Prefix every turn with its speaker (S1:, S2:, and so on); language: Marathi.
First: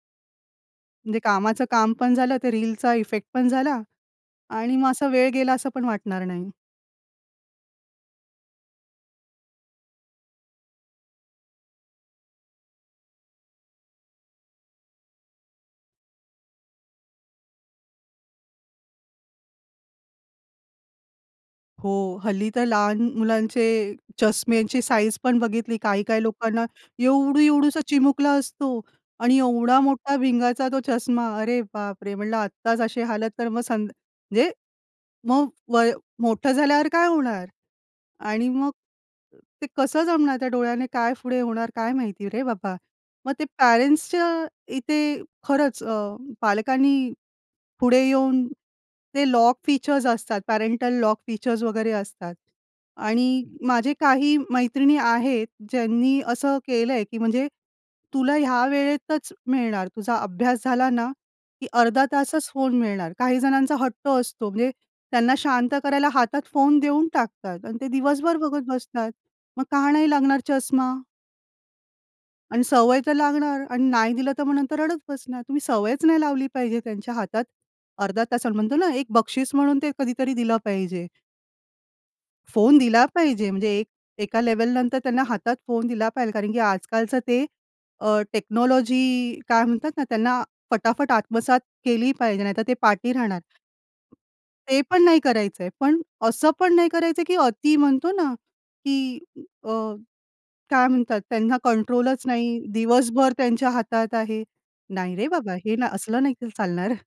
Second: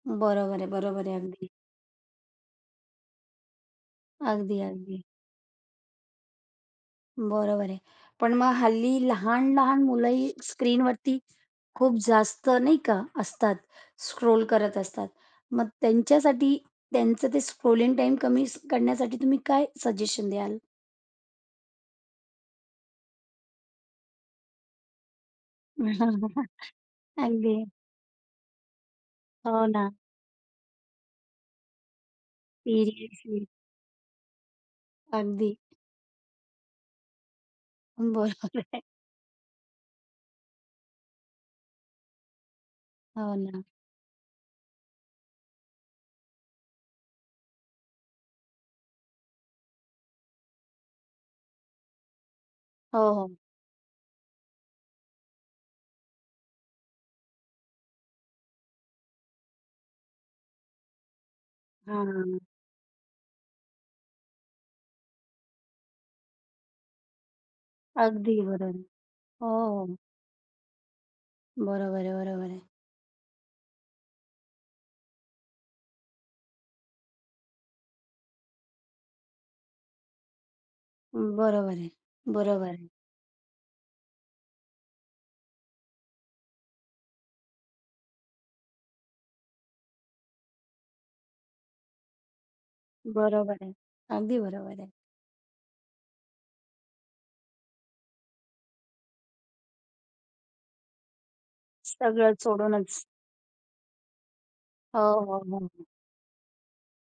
S1: बरोबर आहे, बरोबर आहे.
S2: जे
S1: अगदी
S2: कामाचं काम पण झालं, ते रीलचा इफेक्ट पण झाला आणि मग
S1: अगदी-अगदी.
S2: असा वेळ गेला, असं पण वाटणार नाही.
S1: बरोबर आहे. पण मग हल्ली लहान-लहान मुलंही स्क्रीनवरती, खूप जास्त नाही का असतात? स्क्रोल करत असतात. मग त्यांच्यासाठी त्यांचं ते स्क्रोलिंग टाईम कमी करण्यासाठी तुम्ही काय सजेशन द्याल?
S2: हो, हल्ली तर लहान म मुलांचे चष्म्यांची साइझ पण बघितली, काही-काही लोकांना एवढू
S1: अगदी.
S2: एवढूसा चिमुकला असतो आणि
S1: हो
S2: एवढा
S1: ना.
S2: मोठा भिंगाचा तो चष्मा, अरे बापरे! म्हंटलं आत्ताच अशी हालत.
S1: सिरिअसली.
S2: तर मग, संद जे, मग
S1: अगदी.
S2: वय, मोठं झाल्यावर काय होणार? आणि
S1: बरोबर
S2: मग,
S1: आहे.
S2: ते कसं जमणार, त्या डोळ्याने काय पुढे होणार काय माहिती रे बाबा! मग
S1: हो
S2: ते,
S1: ना.
S2: पेरेंट्सच्या इथे खरंच अ, पालकांनी, पुढे येऊन, ते लॉक फीचर्स असतात, पॅरेंटल लॉक फीचर्स वगैरे असतात
S1: हो, हो.
S2: आणि माझे काही मैत्रिणी आहेत ज्यांनी असं केलंय, की म्हणजे, तुला ह्या वेळेतच मिळणार, तुझा अभ्यास झाला ना, कि अर्धा
S1: हां.
S2: तासच फोन मिळणार. काही जणांचा हट्ट असतो, म्हणजे त्यांना शांत करायला हातात फोन देऊन टाकतात आणि ते दिवसभर
S1: अगदी
S2: बघत
S1: बरोबर.
S2: बसतात.
S1: हो,
S2: मग का
S1: हो.
S2: नाही लागणार चष्मा?
S1: बरोबर आहे-बरोबर आहे.
S2: आणि सवय तर लागणार अन् नाही दिलं, तर मग तर रडत बसणार. तुम्ही सवयच नाही लावली पाहिजे, त्यांच्या हातात, अर्धा तासाला म्हणतो ना, एक बक्षीस म्हणून ते कधीतरी दिलं पाहिजे.
S1: बरोबर आहे, बरोबर
S2: फोन
S1: आहे.
S2: दिला पाहिजे, म्हणजे एक एका लेव्हल नंतर त्यांना हातात फोन दिला पाहिजे. कारण की आजकालचं ते अ, टेक्नॉलॉजी काय म्हणतात ना, त्यांना फटाफट आत्मसात केली पाहिजे, नाहीतर ते पाठी राहणार.
S1: बरोबर आहे, अगदी बरोबर
S2: ते
S1: आहे.
S2: पण नाही करायचंय, पण असं पण नाही करायचंय, की अती म्हणतो ना, की अ, काय म्हणतात त्यांना कंट्रोलच
S1: सगळं
S2: नाही,
S1: सोडूनच.
S2: दिवसभर त्यांच्या हातात आहे. नाही
S1: हो,
S2: रे
S1: हो,
S2: बाबा हे
S1: हो.
S2: ना असलं नाही, की चालणार.